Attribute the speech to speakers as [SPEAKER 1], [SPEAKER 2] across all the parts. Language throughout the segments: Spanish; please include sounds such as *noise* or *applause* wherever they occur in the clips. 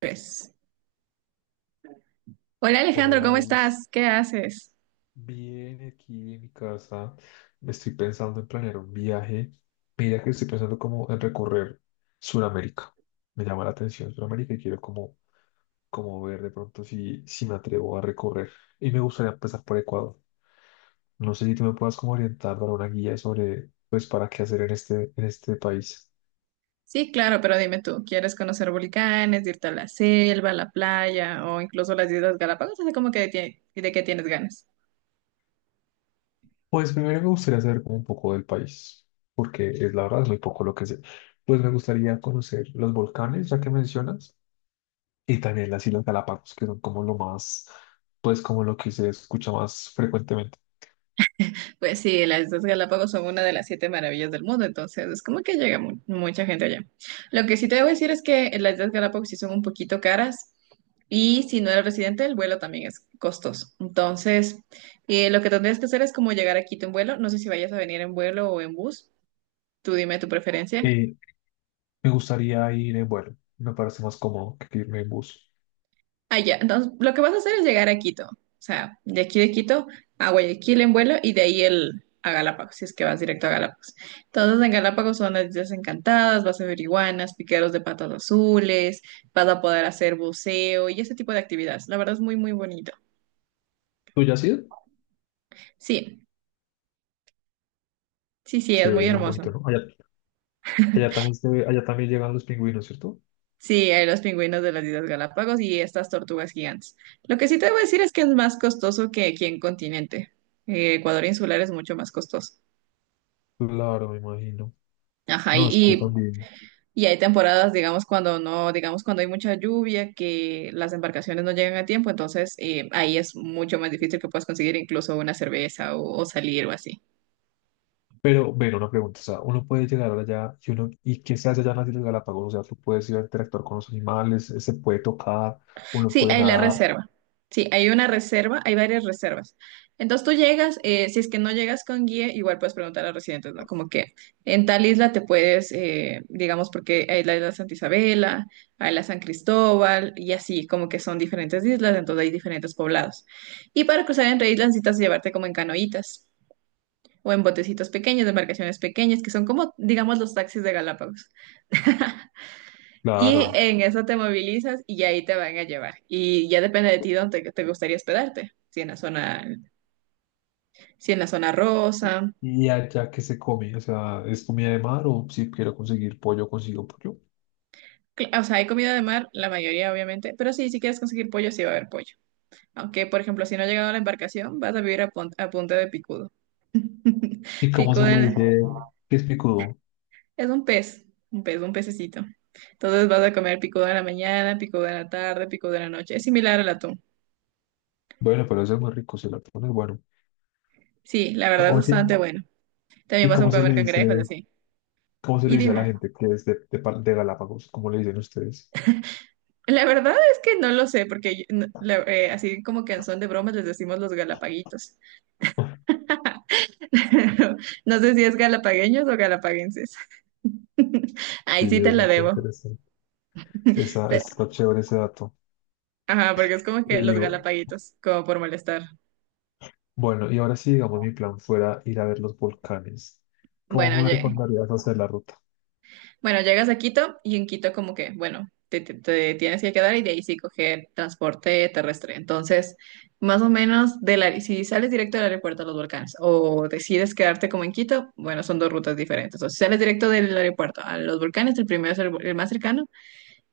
[SPEAKER 1] Pues. Hola
[SPEAKER 2] Hola
[SPEAKER 1] Alejandro, ¿cómo
[SPEAKER 2] Gladys,
[SPEAKER 1] estás? ¿Qué haces?
[SPEAKER 2] bien aquí en mi casa. Me estoy pensando en planear un viaje. Mira que estoy pensando como en recorrer Sudamérica. Me llama la atención Sudamérica y quiero como, como ver de pronto si me atrevo a recorrer. Y me gustaría empezar por Ecuador. No sé si tú me puedas como orientar, dar una guía sobre pues para qué hacer en este país.
[SPEAKER 1] Sí, claro, pero dime tú, ¿quieres conocer volcanes, irte a la selva, a la playa o incluso las Islas Galápagos? Así como que de qué tienes ganas.
[SPEAKER 2] Pues primero me gustaría saber como un poco del país, porque es la verdad es muy poco lo que sé. Pues me gustaría conocer los volcanes, ya que mencionas. Y también las Islas Galápagos, que son como lo más, pues como lo que se escucha más frecuentemente.
[SPEAKER 1] Pues sí, las Islas Galápagos son una de las siete maravillas del mundo, entonces es como que llega mucha gente allá. Lo que sí te debo decir es que las Islas Galápagos sí son un poquito caras y si no eres residente, el vuelo también es costoso. Entonces, lo que tendrías que hacer es como llegar a Quito en vuelo. No sé si vayas a venir en vuelo o en bus. Tú dime tu preferencia.
[SPEAKER 2] Eh, Me gustaría ir en vuelo, me parece más cómodo que irme en bus.
[SPEAKER 1] Allá, entonces lo que vas a hacer es llegar a Quito, o sea, de aquí de Quito a Guayaquil en vuelo y de ahí a Galápagos, si es que vas directo a Galápagos. Entonces en Galápagos son las Islas Encantadas, vas a ver iguanas, piqueros de patas azules, vas a poder hacer buceo y ese tipo de actividades. La verdad es muy, muy bonito.
[SPEAKER 2] ¿Tú ya has ido?
[SPEAKER 1] Sí, sí, sí, es muy
[SPEAKER 2] Chévere, es
[SPEAKER 1] hermoso.
[SPEAKER 2] bonito, ¿no? Allá, allá también llegan los pingüinos, ¿cierto?
[SPEAKER 1] Sí, hay los pingüinos de las Islas Galápagos y estas tortugas gigantes. Lo que sí te voy a decir es que es más costoso que aquí en continente. Ecuador insular es mucho más costoso.
[SPEAKER 2] Claro, me imagino.
[SPEAKER 1] Ajá,
[SPEAKER 2] No, es que
[SPEAKER 1] y,
[SPEAKER 2] también.
[SPEAKER 1] Y hay temporadas, digamos, cuando no, digamos, cuando hay mucha lluvia, que las embarcaciones no llegan a tiempo, entonces ahí es mucho más difícil que puedas conseguir incluso una cerveza o salir o así.
[SPEAKER 2] Pero, bueno, una pregunta, o sea, uno puede llegar allá y uno, ¿y qué se hace allá en las Islas Galápagos? O sea, tú puedes ir a interactuar con los animales, se puede tocar, uno
[SPEAKER 1] Sí,
[SPEAKER 2] puede
[SPEAKER 1] hay la
[SPEAKER 2] nadar.
[SPEAKER 1] reserva. Sí, hay una reserva, hay varias reservas. Entonces tú llegas, si es que no llegas con guía, igual puedes preguntar a los residentes, ¿no? Como que en tal isla te puedes, digamos, porque hay la isla Santa Isabela, hay la San Cristóbal y así, como que son diferentes islas, entonces hay diferentes poblados. Y para cruzar entre islas necesitas llevarte como en canoitas o en botecitos pequeños, de embarcaciones pequeñas, que son como, digamos, los taxis de Galápagos. *laughs* Y
[SPEAKER 2] Claro.
[SPEAKER 1] en eso te movilizas y ahí te van a llevar. Y ya depende de ti dónde te gustaría hospedarte. Si en la zona rosa.
[SPEAKER 2] Y allá que se come, o sea, es comida de mar o si quiero conseguir pollo, consigo pollo.
[SPEAKER 1] O sea, hay comida de mar, la mayoría obviamente. Pero sí, si quieres conseguir pollo, sí va a haber pollo. Aunque, por ejemplo, si no ha llegado a la embarcación, vas a vivir a punta de picudo. *laughs*
[SPEAKER 2] ¿Y cómo se
[SPEAKER 1] Picudo
[SPEAKER 2] le
[SPEAKER 1] en la-
[SPEAKER 2] dice que es picudo?
[SPEAKER 1] es un pez, un pececito. Entonces vas a comer picudo en la mañana, picudo en la tarde, picudo en la noche. Es similar al atún.
[SPEAKER 2] Bueno, pero eso es muy rico, se la pone bueno.
[SPEAKER 1] Sí, la
[SPEAKER 2] Ah,
[SPEAKER 1] verdad es
[SPEAKER 2] oye,
[SPEAKER 1] bastante bueno. También
[SPEAKER 2] ¿y
[SPEAKER 1] vas a
[SPEAKER 2] cómo se
[SPEAKER 1] comer
[SPEAKER 2] le
[SPEAKER 1] cangrejos,
[SPEAKER 2] dice,
[SPEAKER 1] así.
[SPEAKER 2] cómo se
[SPEAKER 1] Y
[SPEAKER 2] le dice a la
[SPEAKER 1] dime.
[SPEAKER 2] gente que es de Galápagos? ¿Cómo le dicen ustedes?
[SPEAKER 1] La verdad es que no lo sé, porque así como que en son de bromas les decimos los galapaguitos. *laughs* No sé si es galapagueños o galapaguenses. *laughs*
[SPEAKER 2] Sí,
[SPEAKER 1] Ahí sí te
[SPEAKER 2] eso
[SPEAKER 1] la
[SPEAKER 2] está
[SPEAKER 1] debo.
[SPEAKER 2] interesante. Esa,
[SPEAKER 1] Pe-
[SPEAKER 2] está chévere ese dato.
[SPEAKER 1] Ajá, porque es como que
[SPEAKER 2] Y
[SPEAKER 1] los galapaguitos, como por molestar.
[SPEAKER 2] bueno, y ahora sí, digamos, mi plan fuera ir a ver los volcanes.
[SPEAKER 1] Bueno,
[SPEAKER 2] ¿Cómo me
[SPEAKER 1] oye.
[SPEAKER 2] recomendarías hacer la ruta?
[SPEAKER 1] Bueno, llegas a Quito y en Quito como que, bueno, te tienes que quedar y de ahí sí coger transporte terrestre. Entonces, más o menos, si sales directo del aeropuerto a los Volcanes o decides quedarte como en Quito, bueno, son dos rutas diferentes. O si sales directo del aeropuerto a los Volcanes, el primero es el más cercano,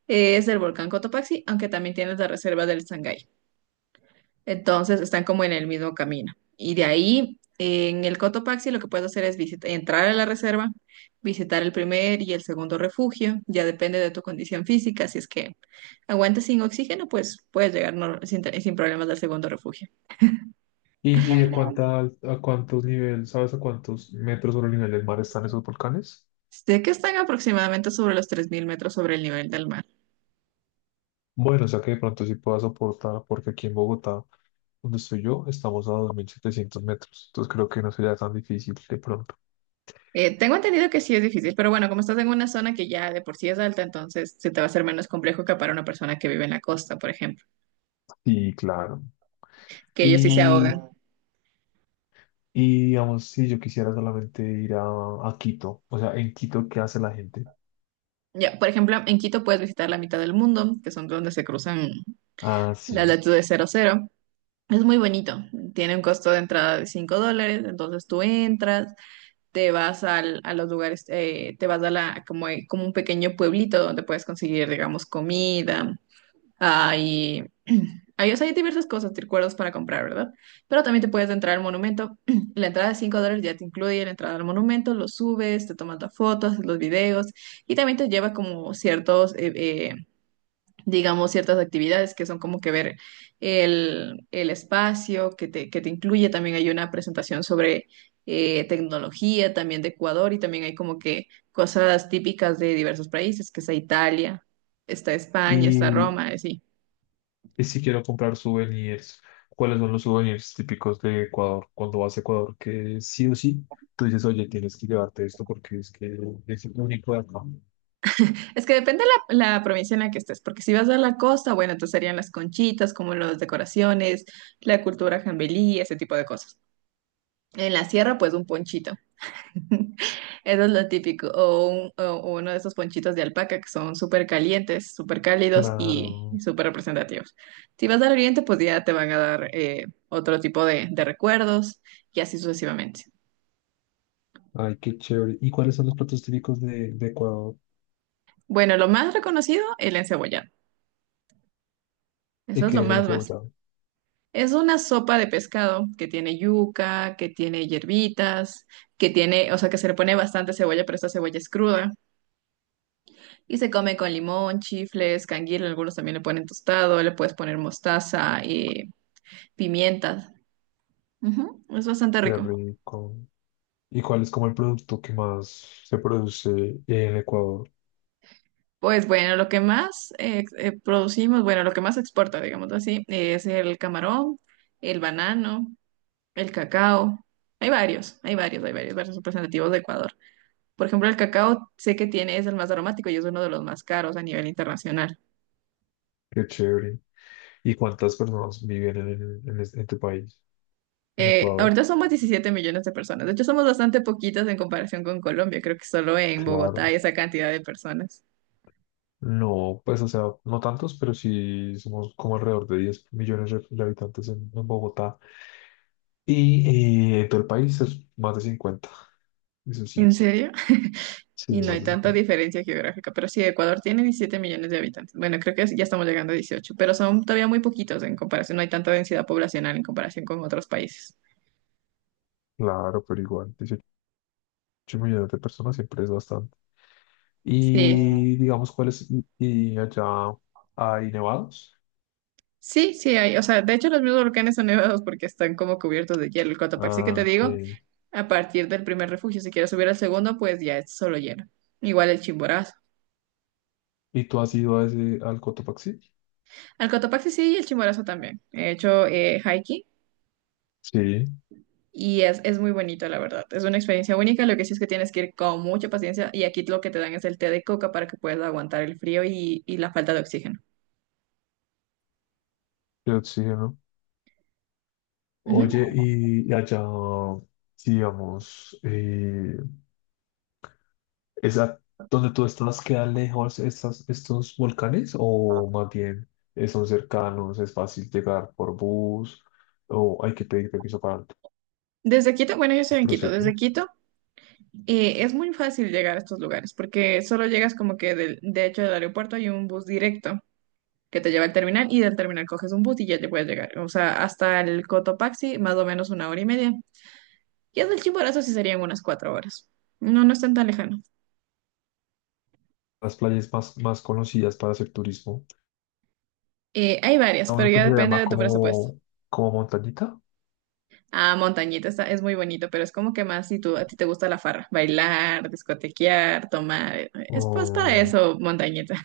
[SPEAKER 1] es el volcán Cotopaxi, aunque también tienes la reserva del Sangay. Entonces están como en el mismo camino. Y de ahí, en el Cotopaxi, lo que puedes hacer es entrar a la reserva, visitar el primer y el segundo refugio. Ya depende de tu condición física. Si es que aguantas sin oxígeno, pues puedes llegar sin problemas al segundo refugio.
[SPEAKER 2] Cuánta a cuántos niveles, sabes a cuántos metros sobre el nivel del mar están esos volcanes?
[SPEAKER 1] Sé que están aproximadamente sobre los 3.000 metros sobre el nivel del mar.
[SPEAKER 2] Bueno, o sea que de pronto sí pueda soportar, porque aquí en Bogotá, donde estoy yo, estamos a 2.700 metros. Entonces creo que no sería tan difícil de pronto.
[SPEAKER 1] Tengo entendido que sí es difícil, pero bueno, como estás en una zona que ya de por sí es alta, entonces se te va a hacer menos complejo que para una persona que vive en la costa, por ejemplo,
[SPEAKER 2] Sí, claro.
[SPEAKER 1] que ellos sí se
[SPEAKER 2] Y,
[SPEAKER 1] ahogan.
[SPEAKER 2] y digamos, si yo quisiera solamente ir a Quito, o sea, en Quito, ¿qué hace la gente?
[SPEAKER 1] Ya, por ejemplo, en Quito puedes visitar la mitad del mundo, que son donde se cruzan
[SPEAKER 2] Ah,
[SPEAKER 1] las
[SPEAKER 2] sí.
[SPEAKER 1] latitudes cero cero. Es muy bonito. Tiene un costo de entrada de $5, entonces tú entras, te vas a los lugares, te vas a como un pequeño pueblito donde puedes conseguir, digamos, comida. Ah, y *clears throat* hay, o sea, hay diversas cosas, recuerdos para comprar, ¿verdad? Pero también te puedes entrar al monumento. *clears throat* La entrada de $5 ya te incluye la entrada al monumento, lo subes, te tomas las fotos, haces los videos y también te lleva como ciertos, eh, digamos, ciertas actividades que son como que ver el espacio que te incluye. También hay una presentación sobre tecnología también de Ecuador y también hay como que cosas típicas de diversos países, que está Italia, está España, está
[SPEAKER 2] Y
[SPEAKER 1] Roma, así.
[SPEAKER 2] Y si quiero comprar souvenirs, ¿cuáles son los souvenirs típicos de Ecuador? Cuando vas a Ecuador, que sí o sí, tú dices, oye, tienes que llevarte esto porque es que es el único de acá.
[SPEAKER 1] Es que depende la provincia en la que estés, porque si vas a la costa, bueno, entonces serían las conchitas, como las decoraciones, la cultura jambelí, ese tipo de cosas. En la sierra, pues un ponchito. *laughs* Eso es lo típico. O uno de esos ponchitos de alpaca que son súper calientes, súper cálidos y
[SPEAKER 2] Claro.
[SPEAKER 1] súper representativos. Si vas al oriente, pues ya te van a dar otro tipo de recuerdos y así sucesivamente.
[SPEAKER 2] Ay, qué chévere. ¿Y cuáles son los platos típicos de Ecuador?
[SPEAKER 1] Bueno, lo más reconocido, el encebollado. Eso
[SPEAKER 2] ¿Y
[SPEAKER 1] es lo
[SPEAKER 2] qué es el
[SPEAKER 1] más más.
[SPEAKER 2] encebollado?
[SPEAKER 1] Es una sopa de pescado que tiene yuca, que tiene hierbitas, que tiene, o sea, que se le pone bastante cebolla, pero esta cebolla es cruda. Y se come con limón, chifles, canguil, algunos también le ponen tostado, le puedes poner mostaza y pimientas. Ujú, es bastante
[SPEAKER 2] Qué
[SPEAKER 1] rico.
[SPEAKER 2] rico. ¿Y cuál es como el producto que más se produce en Ecuador?
[SPEAKER 1] Pues bueno, lo que más producimos, bueno, lo que más exporta, digamos así, es el camarón, el banano, el cacao. Hay varios, varios representativos de Ecuador. Por ejemplo, el cacao sé que es el más aromático y es uno de los más caros a nivel internacional.
[SPEAKER 2] Qué chévere. ¿Y cuántas personas viven en, en tu país, en Ecuador?
[SPEAKER 1] Ahorita somos 17 millones de personas. De hecho, somos bastante poquitas en comparación con Colombia. Creo que solo en Bogotá
[SPEAKER 2] Claro.
[SPEAKER 1] hay esa cantidad de personas.
[SPEAKER 2] No, pues, o sea, no tantos, pero sí somos como alrededor de 10 millones de habitantes en Bogotá. Y en todo el país es más de cincuenta, eso
[SPEAKER 1] ¿En
[SPEAKER 2] sí.
[SPEAKER 1] serio?
[SPEAKER 2] Sí,
[SPEAKER 1] Y no
[SPEAKER 2] más
[SPEAKER 1] hay
[SPEAKER 2] de
[SPEAKER 1] tanta
[SPEAKER 2] cincuenta.
[SPEAKER 1] diferencia geográfica, pero sí, Ecuador tiene 17 millones de habitantes. Bueno, creo que ya estamos llegando a 18, pero son todavía muy poquitos en comparación. No hay tanta densidad poblacional en comparación con otros países.
[SPEAKER 2] Claro, pero igual, 18 millones de personas siempre es bastante.
[SPEAKER 1] Sí.
[SPEAKER 2] Y digamos, ¿cuáles? Y allá hay nevados.
[SPEAKER 1] Sí, sí hay, o sea, de hecho los mismos volcanes son nevados porque están como cubiertos de hielo. El Cotopaxi que
[SPEAKER 2] Ah,
[SPEAKER 1] te digo.
[SPEAKER 2] ok.
[SPEAKER 1] A partir del primer refugio, si quieres subir al segundo, pues ya es solo lleno. Igual el Chimborazo.
[SPEAKER 2] ¿Y tú has ido a ese, al Cotopaxi?
[SPEAKER 1] Al Cotopaxi sí y el Chimborazo también. He hecho hiking
[SPEAKER 2] Sí,
[SPEAKER 1] y es muy bonito, la verdad. Es una experiencia única. Lo que sí es que tienes que ir con mucha paciencia y aquí lo que te dan es el té de coca para que puedas aguantar el frío y la falta de oxígeno.
[SPEAKER 2] de oxígeno.
[SPEAKER 1] Ujú.
[SPEAKER 2] Oye, y allá, sí, digamos, ¿esa, donde tú estás, queda lejos estas, estos volcanes o más bien son cercanos, es fácil llegar por bus o hay que pedir permiso para
[SPEAKER 1] Desde Quito, bueno, yo estoy
[SPEAKER 2] el
[SPEAKER 1] en Quito.
[SPEAKER 2] proceso?
[SPEAKER 1] Desde Quito es muy fácil llegar a estos lugares porque solo llegas como que de hecho del aeropuerto hay un bus directo que te lleva al terminal y del terminal coges un bus y ya te puedes llegar. O sea, hasta el Cotopaxi, más o menos una hora y media. Y hasta el Chimborazo sí serían unas 4 horas. No, no es tan tan lejano.
[SPEAKER 2] Las playas más, más conocidas para hacer turismo,
[SPEAKER 1] Hay varias,
[SPEAKER 2] a
[SPEAKER 1] pero
[SPEAKER 2] uno que
[SPEAKER 1] ya
[SPEAKER 2] se
[SPEAKER 1] depende
[SPEAKER 2] llama
[SPEAKER 1] de tu presupuesto.
[SPEAKER 2] como, como Montañita.
[SPEAKER 1] Ah, Montañita es muy bonito, pero es como que más si a ti te gusta la farra, bailar, discotequear, tomar. Es más para
[SPEAKER 2] O
[SPEAKER 1] eso, Montañita.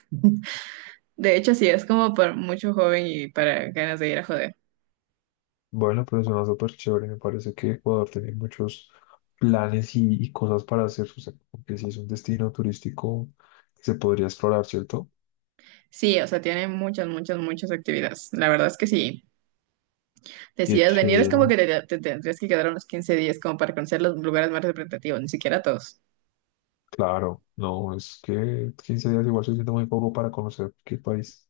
[SPEAKER 1] De hecho, sí, es como para mucho joven y para ganas de ir a joder.
[SPEAKER 2] bueno, pero suena súper chévere, me parece que Ecuador tiene muchos planes y cosas para hacer, o sea, como sí es un destino turístico que se podría explorar, ¿cierto?
[SPEAKER 1] Sí, o sea, tiene muchas, muchas, muchas actividades. La verdad es que sí.
[SPEAKER 2] Y es
[SPEAKER 1] Decidas venir, es como
[SPEAKER 2] chévere.
[SPEAKER 1] que te tendrías que quedar unos 15 días como para conocer los lugares más representativos, ni siquiera todos.
[SPEAKER 2] Claro, no, es que 15 días igual se siente muy poco para conocer qué país.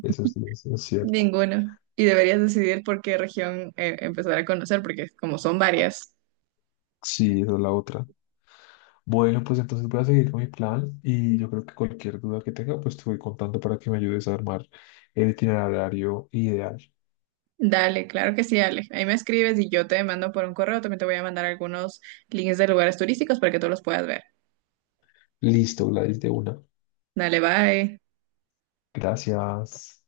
[SPEAKER 2] Eso es cierto.
[SPEAKER 1] Ninguno. Y deberías decidir por qué región empezar a conocer, porque como son varias.
[SPEAKER 2] Sí, esa es la otra. Bueno, pues entonces voy a seguir con mi plan y yo creo que cualquier duda que tenga, pues te voy contando para que me ayudes a armar el itinerario ideal.
[SPEAKER 1] Dale, claro que sí, Ale. Ahí me escribes y yo te mando por un correo. También te voy a mandar algunos links de lugares turísticos para que tú los puedas ver.
[SPEAKER 2] Listo, Gladys, de una.
[SPEAKER 1] Dale, bye.
[SPEAKER 2] Gracias.